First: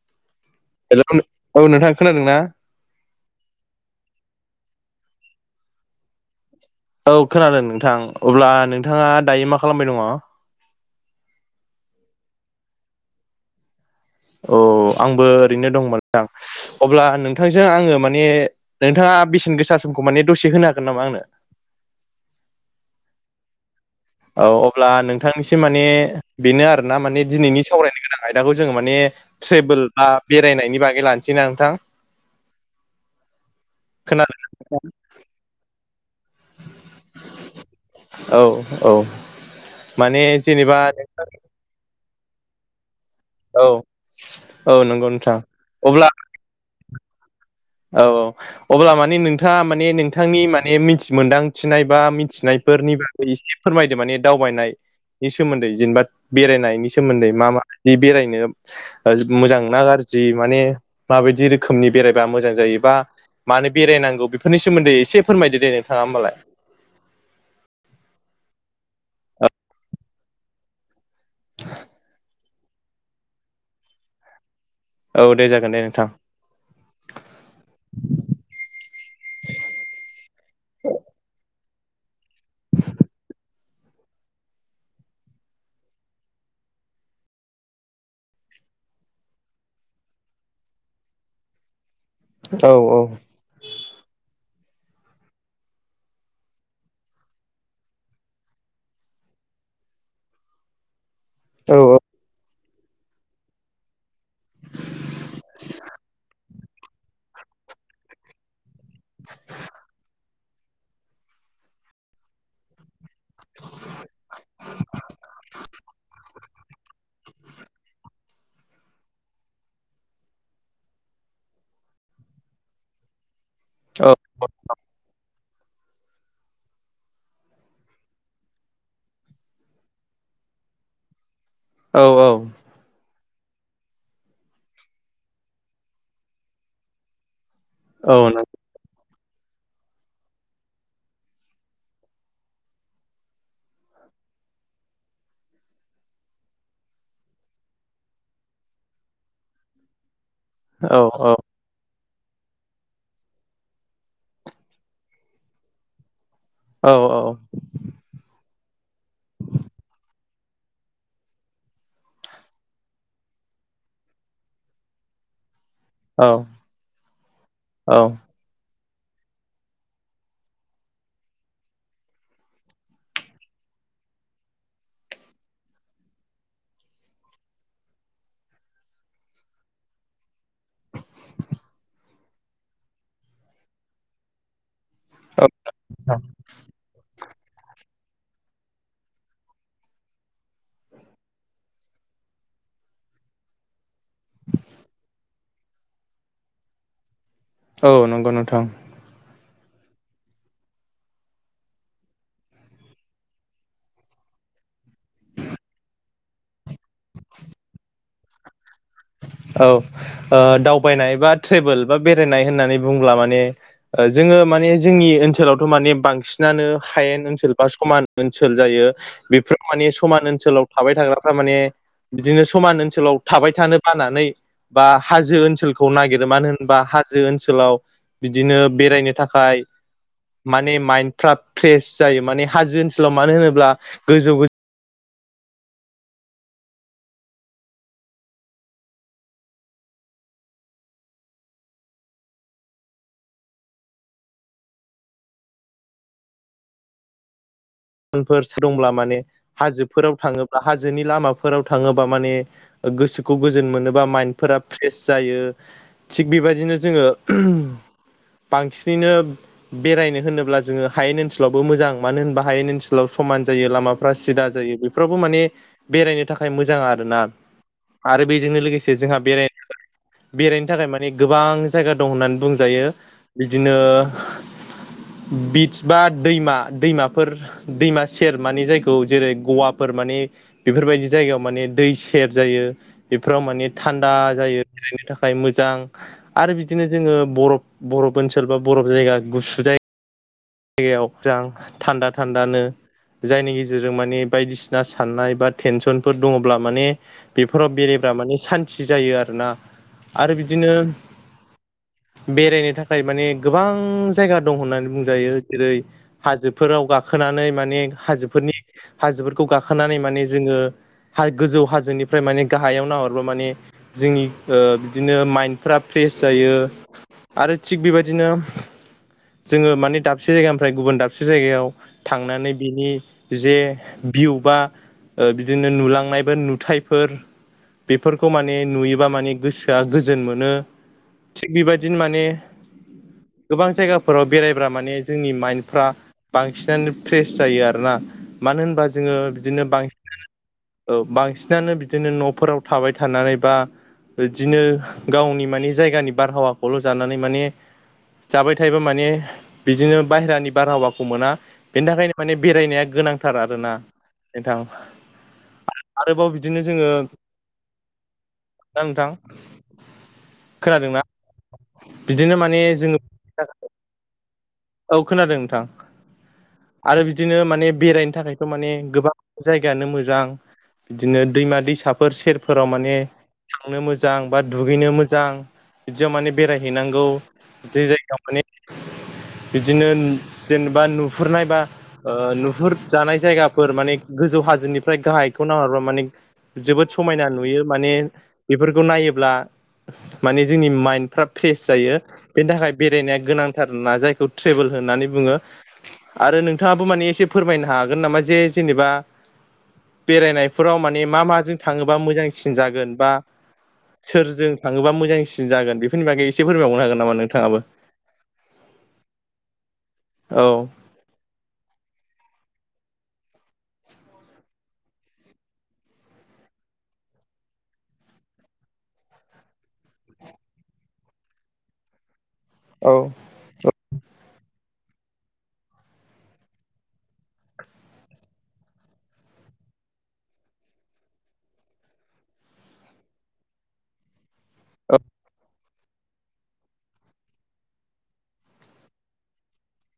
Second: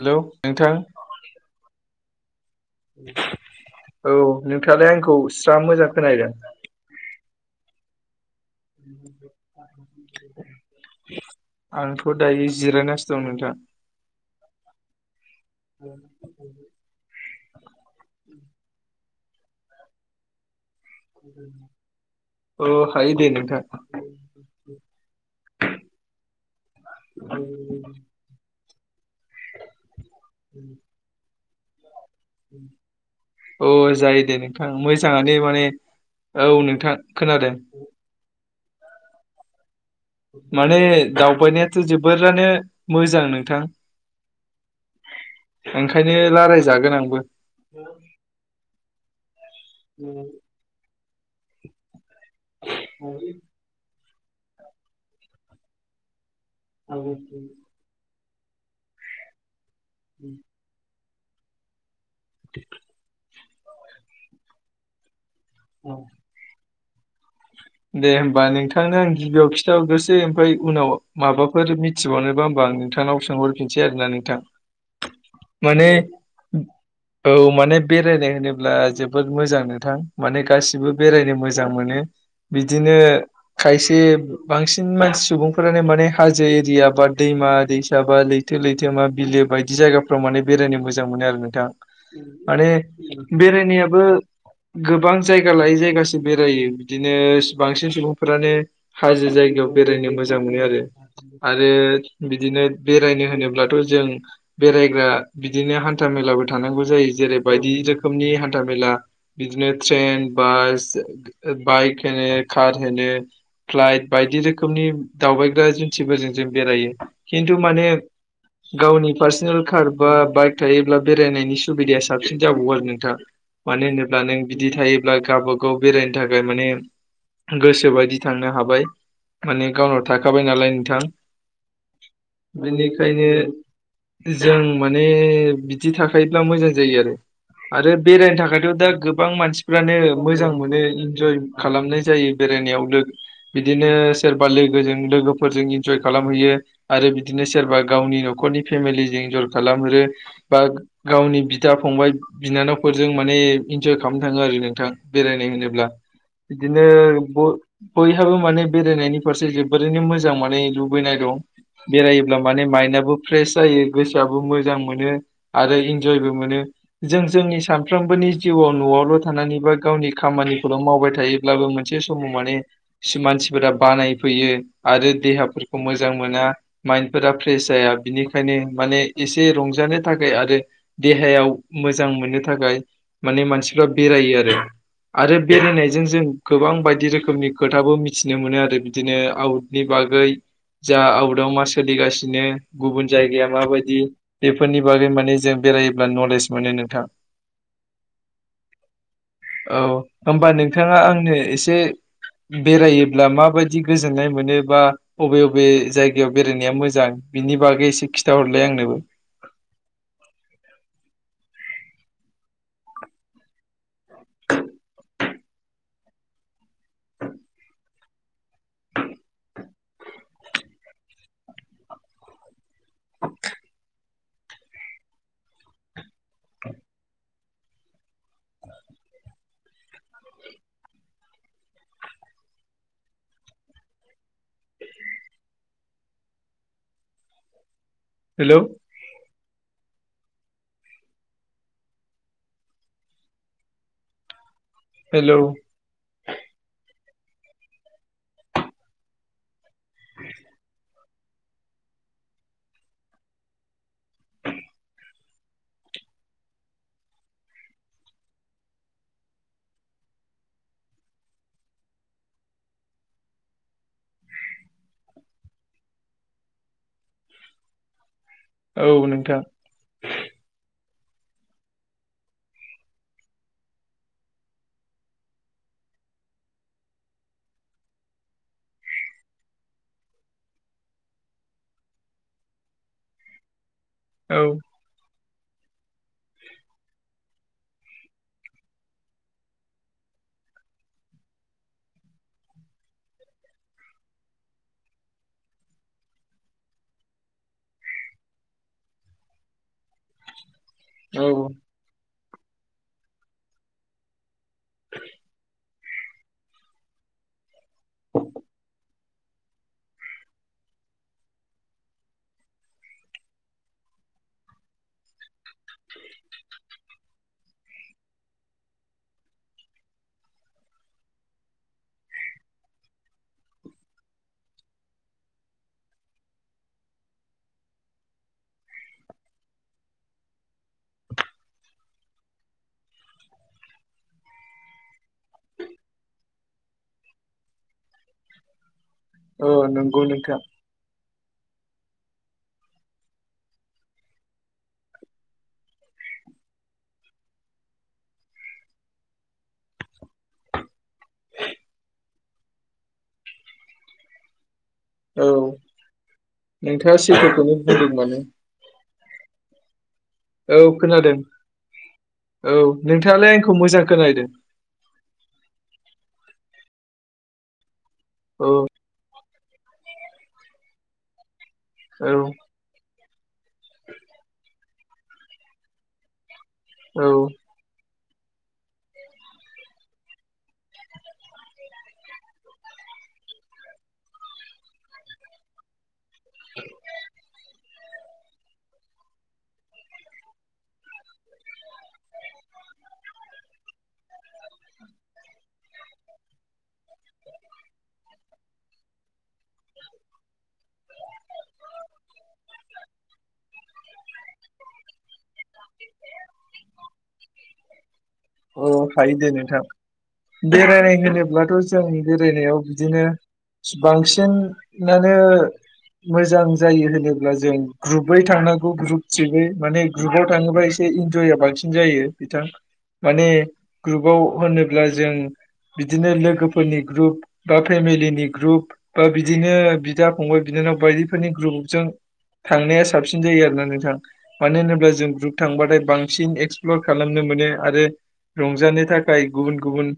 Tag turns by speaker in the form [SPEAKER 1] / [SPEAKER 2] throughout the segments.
[SPEAKER 1] Hello! नोंथां।
[SPEAKER 2] Hello औ नोंथां खोनादों ना?
[SPEAKER 1] औ नोंथाङालाय आंखौ स्रा मोजां खोनाहैदों?
[SPEAKER 2] औ खोनादों नोंथां अब्ला नोंथाङा दायो मा खालामबाय दङ'?
[SPEAKER 1] आंथ' दायो जिरायनासो दं नोंथां।
[SPEAKER 2] अ! आंबो ओरैनो दंमोन नोंथांजों अब्ला नोंथांजों आङो माने। नोंथाङा बेसेन गोसा समखौ माने दसे होनो हा।
[SPEAKER 1] अ हायो दे नोंथां।
[SPEAKER 2] औ अब्ला नोंथांनिसिम माने बेनो आरोना माने दिनैनि सावरायनो गोनां आयदाखौ। जोङो माने ट्रेभेल बा बेरायनायनि बागै लानोसै ना नोंथां?
[SPEAKER 1] अ जायो
[SPEAKER 2] खोनादों
[SPEAKER 1] दे नोंथां मोजाङानो माने। औ नोंथां खोनादों।
[SPEAKER 2] औ-औ।
[SPEAKER 1] माने दावबायनायाथ' जोबोरानो। मोजां नोंथां
[SPEAKER 2] औ औ नंगौ नोंथां
[SPEAKER 1] ओंखायनो रालायजागोन आंबो।
[SPEAKER 2] औ-औ अब्ला माने नोंथाङा माने नोंथांनि माने मिथि मोनदांथिनाय बा मि। थिनायफोरनि बागै एसे फोरमायदो माने दावबायनाय नि सोमोन्दै जेनेबा। बेरायनायनि सोमोन्दै मा-मा दि बेरायनो मोजां ना गाज्रि माने? माबायदि रोखोमनि बेरायबा मोजां जायोबा मानो बेरायनांगौ बेफोरनि सोमोन्दै एसे‌ फोरमायदो दे नोंथाङा होमबालाय।
[SPEAKER 1] दे होमबा नोंथांनो आं गिबियाव खिथाहरग्रोसै ओमफ्राय उनाव माबाफोर मिथिबावनोबा। बा आं नोंथांनाव सोंहरफिनसै आरो ना नोंथां?
[SPEAKER 2] औ दे जागोन दे
[SPEAKER 1] माने
[SPEAKER 2] नोंथां।
[SPEAKER 1] औ माने बेरायनाय होनोब्ला जोबोद मोजां नोंथां माने गासिबो बेरायनो मो। मोजां मोनो बिदिनो। खायसे बांसिन मानसि सुबुंफोरानो माने हाजो एरिया बा दैमा-दैसा बा दै। थो लैथोमा, बिलो बायदि जायगाफ्राव माने बेरायनो मोजां मोनो आरो नोंथां। माने
[SPEAKER 2] औ
[SPEAKER 1] बेरायनायाबो। गोबां जायगा लायै जायगासो बेरायो बिदिनो। नो सो बांसिन सुबुंफोरानो हाजो जायगायाव बेरायनो मोजां मोनो आरो। आरो
[SPEAKER 2] औ
[SPEAKER 1] बिदिनो बेरायनो होनोब्लाथ' जों। बेरायग्रा बिदिनो हान्था मेला बो। थानांगौ जायो जेरै बायदि रोखोमनि हान्था मेला बिदिनो ट्रेन, बास। बाइक होनो, खार मोनो। फ्लाइट बायदि रोखोमनि दावबायग्रा जुन्थिफोरजों जों बेरायो खिन्थु माने। गावनि पार्सनेल कार बा बाइक थायोब्ला बेरायनायनि सुबिदाया साबसिन जाबावो आरो नोंथां। मानो होनोब्ला नों बिदि थायोब्ला गावबागाव बेरायनो थाखाय माने। गोसो बायदि थांनो हाबाय माने गावनाव थाखाबाय नालाय नोंथां।
[SPEAKER 2] औ
[SPEAKER 1] बेनिखायनो। जों माने बिदि थाखायोब्ला मोजां जायो आरो। आरो
[SPEAKER 2] औ
[SPEAKER 1] बेरायनो
[SPEAKER 2] नों
[SPEAKER 1] थाखायथ' दा गोबां मानसिफ्रानो मोजां मोनो। इन्जय खालामनाय जायो बेरायनायावनो बिदिनो सोरबा लोगोजों लोगोफोरजों इन्जय खालाम। हैयो आरो बिदिनो सोरबा गावनि न'खरनि फेमिलिजों एन्जर खालामहरो। बा
[SPEAKER 2] औ
[SPEAKER 1] गावनि बिदा फंबाय बिनानावफोरजों माने इन्जय खालामनो थाङो आरो नोंथां बेरायनाय होनोब्ला। बिदिनो
[SPEAKER 2] औ
[SPEAKER 1] बयहाबो माने बेरायनायनि फारसे जोबोरैनो मोजां मोन बे लुबैनाय दं। बेरायोब्ला माने माइन्दाबो फ्रेस जायो गोसोआबो मोजां मोनो। आरो इन्जयबो मोनो। जों जोंनि
[SPEAKER 2] औ
[SPEAKER 1] सानफ्रोमबोनि जिउआव न'आव थानानै बा गावनि खामानि खौल' मावबाय थायोब्लाबो मोनसे समाव माने सि मानसिफोरा बानायफैयो आरो देहाफोर मोजां मोना माइन्द फोरा फ्रेस जाया बिनिखायनो माने एसे रंजानो थाखाय आरो देहायाव मोजां मोननो थाखाय माने मानसिफ्रा बेरायो आरो। आरो
[SPEAKER 2] औ
[SPEAKER 1] बेरायनायजों जों गोबां बायदि रोखोमनि खोथाबो मिथिनो मोनो आरो बिदिनो आउटनि बागै जा आउटआव मा सोलिगासिनो गुबुन जायगाया माबायदि बेफोरनि बागै माने जों बेरायोब्ला नलेज मोनो नोंथां।
[SPEAKER 2] औ नंगौ नोंथां।
[SPEAKER 1] औ होमबा नोंथाङा आंनो एसे बेरायोब्ला माबादि गोजोननाय मोनो बा अबे अबे जायगायाव बेरायनाया मोजां बिनि बागै एसे खिथाहरलाय। आंनोबो
[SPEAKER 2] औ ओ दावबायनाय बा ट्रेभेल बा बेरायनाय होननानै बुंब्ला माने जोङो माने जोंनि ओनसोल सोलावथ' माने बांसिनानो हायेन ओनसोल बा समान ओनसोल जायो। बेफोराव माने समान ओनसो सोलाव थाबाय थाग्राफ्रा माने बिदिनो समान ओनसोलाव थाबाय थानो बानानै बा हाजो ओनसोलखौ नागिरो मानो होनबा हाजो ओनसोलाव बिदिनो बेरायनो थाखाय माने माइन्दफ्रा फ्रेस जायो माने हाजो ओनसोलाव मानो होनोब्ला गोजौ गो
[SPEAKER 1] हेलौ। हेलौ।
[SPEAKER 2] [unintelligible] दंब्ला माने हाजोफोराव थाङोब्ला हाजोनि लामाफोराव थाङोबा माने गोसोखौ गोजोन मोनोबा माइन्डफोरा फ्रेस जायो। थिग बेबायदिनो जोङो बांसिनैनो बेरायनो होनोब्ला जोङो हायेन ओनसोलावबो मोजां। मानो होनबा हायेन ओन सोलाव समान जायो लामाफ्रा सिदा जायो। बेफोरावबो माने बेरायनो थाखाय मोजां आरो ना। आरो बेजोंनो
[SPEAKER 1] औ
[SPEAKER 2] लोगोसे जोंहा
[SPEAKER 1] नोंथां
[SPEAKER 2] बेराय बेरायनो थाखाय माने माने गोबां जायगा दं होननानै बुंजायो बिदिनो बिट्स बा दैमा दैमाफोर दैमा सेर माने जायखौ जेरै गवाफोर माने बेफोरबायदि जायगायाव माने दै सेर जायो। बेफोराव माने थान्दा
[SPEAKER 1] औ
[SPEAKER 2] जायो बेरायनो थाखाय। खाय मोजां आरो बिदिनो जोङो बरफ बरफ ओनसोल बा बरफ जायगा गुसु जायगा जायगायाव जां थान्दा थान्दानो जायनि गेजेरजों माने बायदिसिना साननाय बा टेनसनफोर दङब्ला माने बेफोराव बेरे ब्ला माने सान्थि जायो आरोना आरो बि दिनो
[SPEAKER 1] औ
[SPEAKER 2] बेरायनो थाखाय माने गोबां जायगा दं होननानै बुंजायो। जेरै हाजोफोराव गाखोनानै माने हाजोफोरनि हाजोफोरखौ गाखोनानै माने जोङो हा गोजौ हाजोनिफ्राय माने गाहायाव नाहरबा माने जोंनि ओ बिदिनो माइन्दफ्रा फ्रेस जायो आरो थिग बेबादिनो जोङो माने दाबसे से जायगानिफ्राय गुबुन दाबसे जायगायाव थांनानै बिनि जे भिउ बा ओ बिदिनो नुलांनाय बा नुथायफोर बेफोरखौ माने नुयोबा माने गोसोआ गोजोन मोनो। थिग बेबादिनो माने गोबां जायगाफोराव बेरायब्रा माने जोंनि माइन्दफ्रा बांसिनानो फ्रेस जायो आरोना। मानो होनबा जो जोङो
[SPEAKER 1] औ
[SPEAKER 2] बिदिनो
[SPEAKER 1] नंगौ
[SPEAKER 2] बांसिन
[SPEAKER 1] नोंथां
[SPEAKER 2] औ बांसिन बांसिनानो बिदिनो न'फोराव थाबाय थानानै बा बिदिनो गावनि माने जायगानि बारहावाखौल' जानानै माने जाबाय थायोबा माने बिदिनो बाहहेरानि बारहावाखौ मोना बेनि थाखायनो माने बेरायनाया गोनांथार आरोना [unintelligible]
[SPEAKER 1] औ
[SPEAKER 2] आरोबाव बिदिनो जोङो
[SPEAKER 1] नोंथाङा सैथोखौनो बुंदों
[SPEAKER 2] ना नोंथां
[SPEAKER 1] औ
[SPEAKER 2] खोनादोंना
[SPEAKER 1] खोनादों
[SPEAKER 2] बिदिनो
[SPEAKER 1] औ
[SPEAKER 2] माने जोङो
[SPEAKER 1] नोंथाङालाय आंखौ मोजां खोनादों।
[SPEAKER 2] औ खोनादों नोंथां आरो बिदिनो माने बेरायनो थाखायथ'
[SPEAKER 1] औ
[SPEAKER 2] माने गोबां जायगायानो मोजां बिदिनो दैमा
[SPEAKER 1] औ
[SPEAKER 2] दैसाफोर सेरफोराव माने थांनो मोजां बा दुगैनो मोजां बिदियाव माने बेरायहैनांगौ
[SPEAKER 1] औ
[SPEAKER 2] जे जायगायाव माने बिदिनो जेनेबा नुहुरनाय बा ओ नुहुरजानाय जायगाफोर माने गोजौ हा हाजोनिफ्राय गाहखौ नरबा मानि जोबो समायना नुयो माने बेफोरखौ नायोब्ला माने जोंनि माइन्दफ्रा फ्रेस जायो बेनि थाखाय बेरायनाया गोनांथार ना जायखौ ट्रेभेल होननानै बुङो आरो नोंथाङाबो माने एसे फोरमायनो हागोन नामा जे जेनेबा बेरायनायफोराव माने मा माजों थाङोबा मोजांसिन जागोन बा सोरजों थाङोबा मोजांसिन जागोन बेफोरनि बागै एसे फोरमायबावनो हागोन नामा नोंथाङाबो
[SPEAKER 1] अ हायो दे नोंथां
[SPEAKER 2] औ
[SPEAKER 1] बेरायनाय होनोब्लाथ' जों बेरायनायाव बिदिनो बांसिनानो मोजां जायो होनोब्ला जों ग्रुपै थांनांगौ ग्रुप थ्रिनै माने ग्रुपाव थाङोबा एसे इन्जया बांसिन जायो बिथां
[SPEAKER 2] औ
[SPEAKER 1] माने ग्रुपाव होनोब्ला जों बिदिनो लोगोफोरनि ग्रुप बा फेमिलिनि ग्रुप बा बिदिनो बिदा फंबाय बिना जोंनाव बायदिफोरनि ग्रुपजों थांनाया साबसिन जायो आरो ना नोंथां मानो होनोब्ला जों ग्रुप थांबाथाय बांसिन एक्सप्लर खालामनो मोनो आरो रंजानो थाखाय गुबुन गुबुन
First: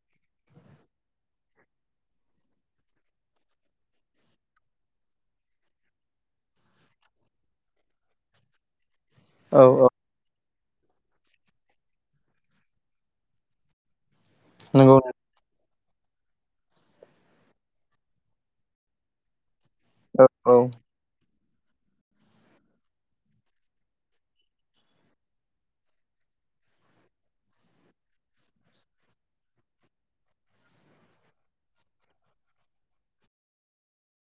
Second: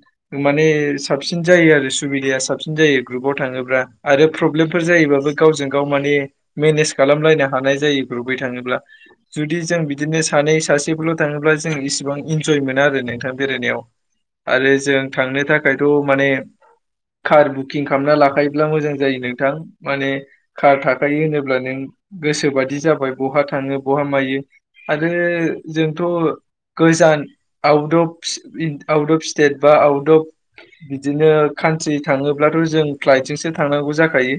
[SPEAKER 1] माने साबसिन जायो आरो सुबिदाया साबसिन जायो ग्रुप ग्रुपाव थाङोब्ला आरो प्र्रब्लेमफोर जायोबाबो गावजों गाव माने मेनेज खालामलायनो हानाय जायो ग्रुप थाङोब्ला
[SPEAKER 2] औ
[SPEAKER 1] जुदि जों
[SPEAKER 2] औ
[SPEAKER 1] बिदिनो सानै सासेफोरल' थाङोब्ला जों इसेबां इन जय मोनो आरो नोंथां बेरायनायाव आरो
[SPEAKER 2] नंगौ
[SPEAKER 1] जों थांनो थाखाय थाखायथ' माने कार बुकिं खालामना लाखायोब्ला मोजां जायो नोंथां माने
[SPEAKER 2] औ औ
[SPEAKER 1] कार थाखायो होनोब अब्ला नों गोसोबादि जाबाय बहा थाङो बहा मायो आरो जोंथ' गोजान out of out of state बा आउट अफ बिदिनो कान्ट्रि थाङोब्लाथ' जों फ्लाइटजोंसो थांनांगौ जाखायो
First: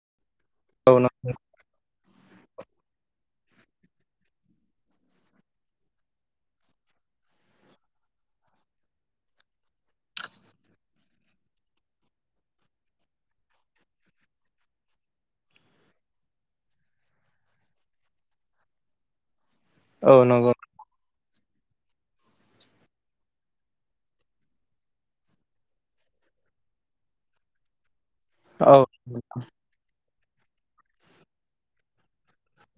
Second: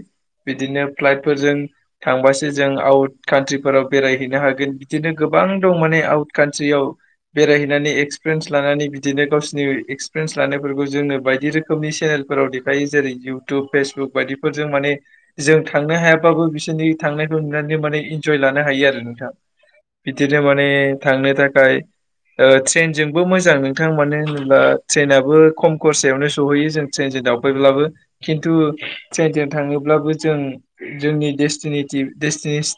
[SPEAKER 1] बिदिनो
[SPEAKER 2] औ
[SPEAKER 1] फ्लाइटफोरजों थांबासो जों आउट कान्ट्रिफोराव बेरायहैनो हागोन बिदिनो गोबां दं माने आउट कान्ट्रियाव बेरायहै नानै एक्सपिरियेन्स लानानै बिदिनो गावसिरनि एक्सपिरियेन्स लानायफोरखौ जोंनो बायदि रोखोमनि चेनेलफोराव देखाय जेरै इउटुब फेसबुक बायदिफोरजों माने जों थांनो हायाबाबो बिसोरनि थांनायखौ नुनानै बिनो माने इनजय लानो हायो आरो नोंथां
[SPEAKER 2] औ
[SPEAKER 1] बिदिनो
[SPEAKER 2] नंगौ
[SPEAKER 1] माने थांनो थाखाय ओ ट्रेनजोंबो मोजां नोंथां मानो होनोबा ट्रेननाबबो खम खरसायावनो सहैयो जोंनिथीशा ट्रेनजों दावबायब्लाबो खिन्थु
[SPEAKER 2] औ
[SPEAKER 1] न्टिजों थाङोब्लाबो जों जोंनि डेस्टिनेटि देस्टिनेस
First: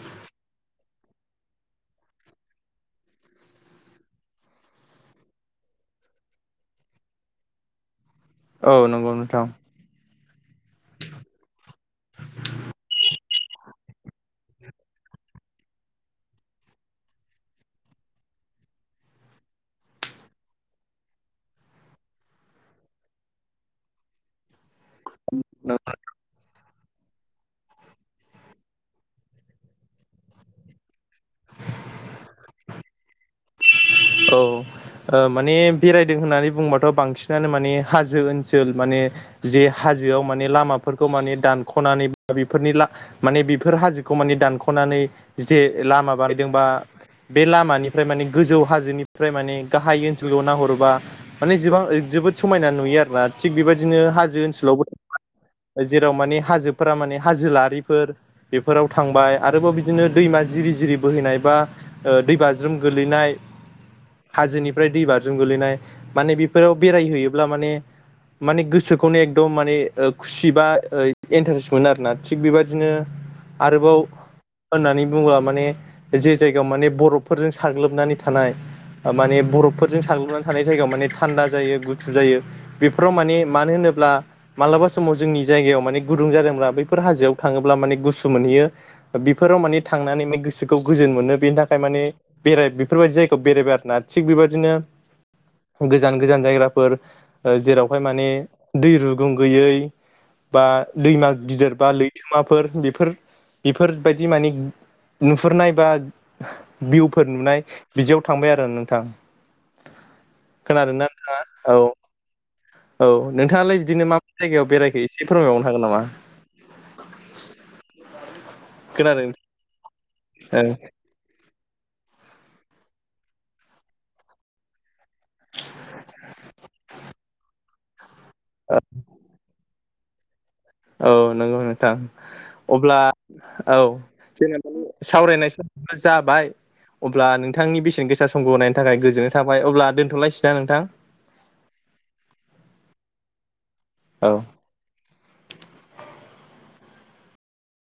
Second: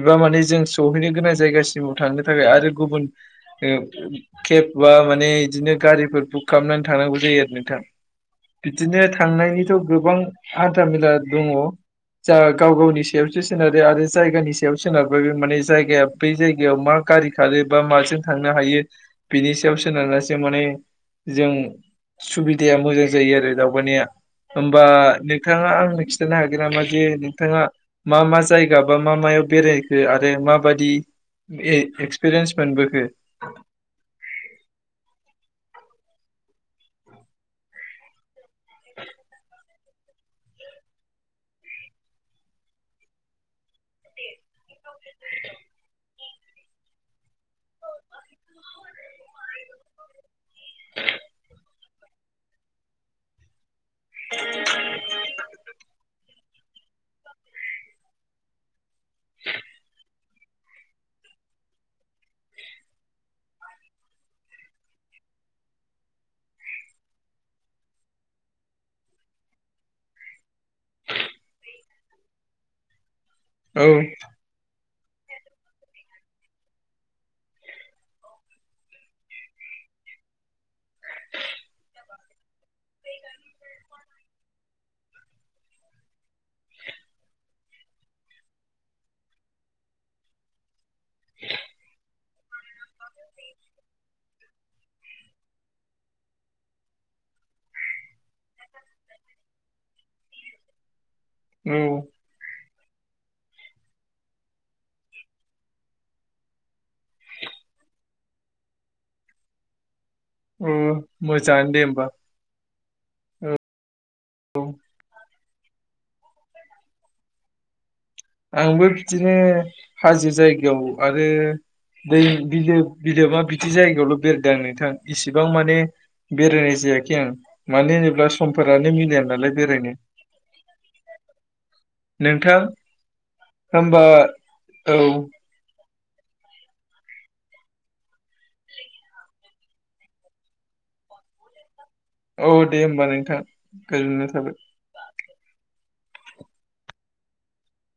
[SPEAKER 1] एबा माने जों सहैनो गोनां जायगासिमाव थांनो थाखाय आरो गुबुन केब बा माने बिदिनो गारिफोर बुक खालामनानै थांनांगौ जायो आरो नोंथां
[SPEAKER 2] औ
[SPEAKER 1] बिदिनो
[SPEAKER 2] नंगौ नोंथां
[SPEAKER 1] थांनायनिथ' गोबां हान्थ मेला दङ जा गाव गावनि सायावसो सोनारो आरो जायगानि सायाव सोनारबाय बे माने जायगाया बै जायगायाव मा गारि खारो बा माजों थांनो हायो बिनि सायाव सोनारनासो माने जों सुबिदाया मोजां जायो आरो दावबायनाया होमबा नोंथाङा आंनो खिथानो हागोन नामा? जे नोंथाङा मा मा जायगा बा मा मायाव बेरायखो आरो माबादि ए एक्सपिरियेन्स मोनबोखो?
[SPEAKER 2] औ ओ माने बेरायदों होननानै बुंबाथ' बांसिनानो माने हाजो ओनसो सोल माने जे हाजोआव माने लामाफोरखौ माने दानख'नानै बा बेफोरनि माने बेफोर हाजोखौ माने दानख' खनानै जे लामा बानायदों बा बे लामानिफ्राय माने गोजौ हाजोनिफ्राय माने गाहाय ओनसोलखौ नाहरोबा माने जेबां जोबोद समायना नुयो आरोना थिग बेबायदिनो हाजो ओनसोलावबो जेराव माने हाजो फोरा माने हाजोलारिफोर बेफोराव थांबाय आरोबाव बिदिनो दैमा जिरि जिरि बोहैनाय बा दैबाज्रुम गोलैनाय हाजोनिफ्राय दै बारजों गोलैनाय माने बेफोराव बेरायहैयोब्ला माने माने गोसोखौनो एकदम माने खुसि बा इन्टारेस्ट मोनो आरोना थिग बेबादिनो
[SPEAKER 1] औ
[SPEAKER 2] आरोबाव होननानै बुङोब्ला माने जे जायगायाव माने बरफफोरजों साग्लोबनानै थ थानाय माने बरफफोरजों साग्लोबनानै थानाय ज म था जायो गुथु जायो बेफोराव मान मानो होनोब्ला मालाबा समाव जोंनि जाया जायायाव माने गुदुं जादोंब्ला बैफोर हाजोआव थाङोब्ला माने गुसु मोनहैयो बेफोराव माने थांनानैान गोसोखौ गोजोन मोनो बेनि थाखाय माने बेराय बेफोरबायदि जायगायाव बेरायबाय आरोना थिग बेबायदिनो गोजान गोजान जायगाफोर जेरावहाय माने दै रुगुं गैयै बा दैमा
[SPEAKER 1] औ
[SPEAKER 2] गिदिर बा लैथोमाफोर बेफोर बेफोरबायदि माने नुहुरनाय बा भिउफोर नुनाय बिदियाव थांबाय आरो नोंथां।
[SPEAKER 1] उम
[SPEAKER 2] खोनादोंना नोंथाङा
[SPEAKER 1] मोजाङानो दे
[SPEAKER 2] औ
[SPEAKER 1] होमबा।
[SPEAKER 2] औ नोंथाङालाय बिदिनो मा मा
[SPEAKER 1] औ
[SPEAKER 2] जायगायाव बेरायखो एसे फोरमायावनो हागोन नामा?
[SPEAKER 1] आंबो
[SPEAKER 2] खोनादों
[SPEAKER 1] बिदिनो हाजो जायगायाव आरो दै बिदो बिदोबा बिदि जायगायावल' बेरदों आरो‌ नोंथां। इसिबां माने बेरायनाय जायाखै आं मानो होनोब्ला
[SPEAKER 2] औ
[SPEAKER 1] समफोरानो मिलया नालाय बेरायनो।
[SPEAKER 2] औ नंगौ नों थां
[SPEAKER 1] नोंथां
[SPEAKER 2] अब्ला औ
[SPEAKER 1] होमबा
[SPEAKER 2] जेनेबा
[SPEAKER 1] औ
[SPEAKER 2] सावरायनायसै खिन्थु जाबाय। अब्ला नोंथांनि बेसेन गोसा समखौ होनायनि थाखाय गोजोननाय थाबाय अब्ला दोनथ'लायसैना नोंथां? [inaudible]
[SPEAKER 1] औ दे होमबा नोंथां गोजोननाय
[SPEAKER 2] औ
[SPEAKER 1] थाबाय।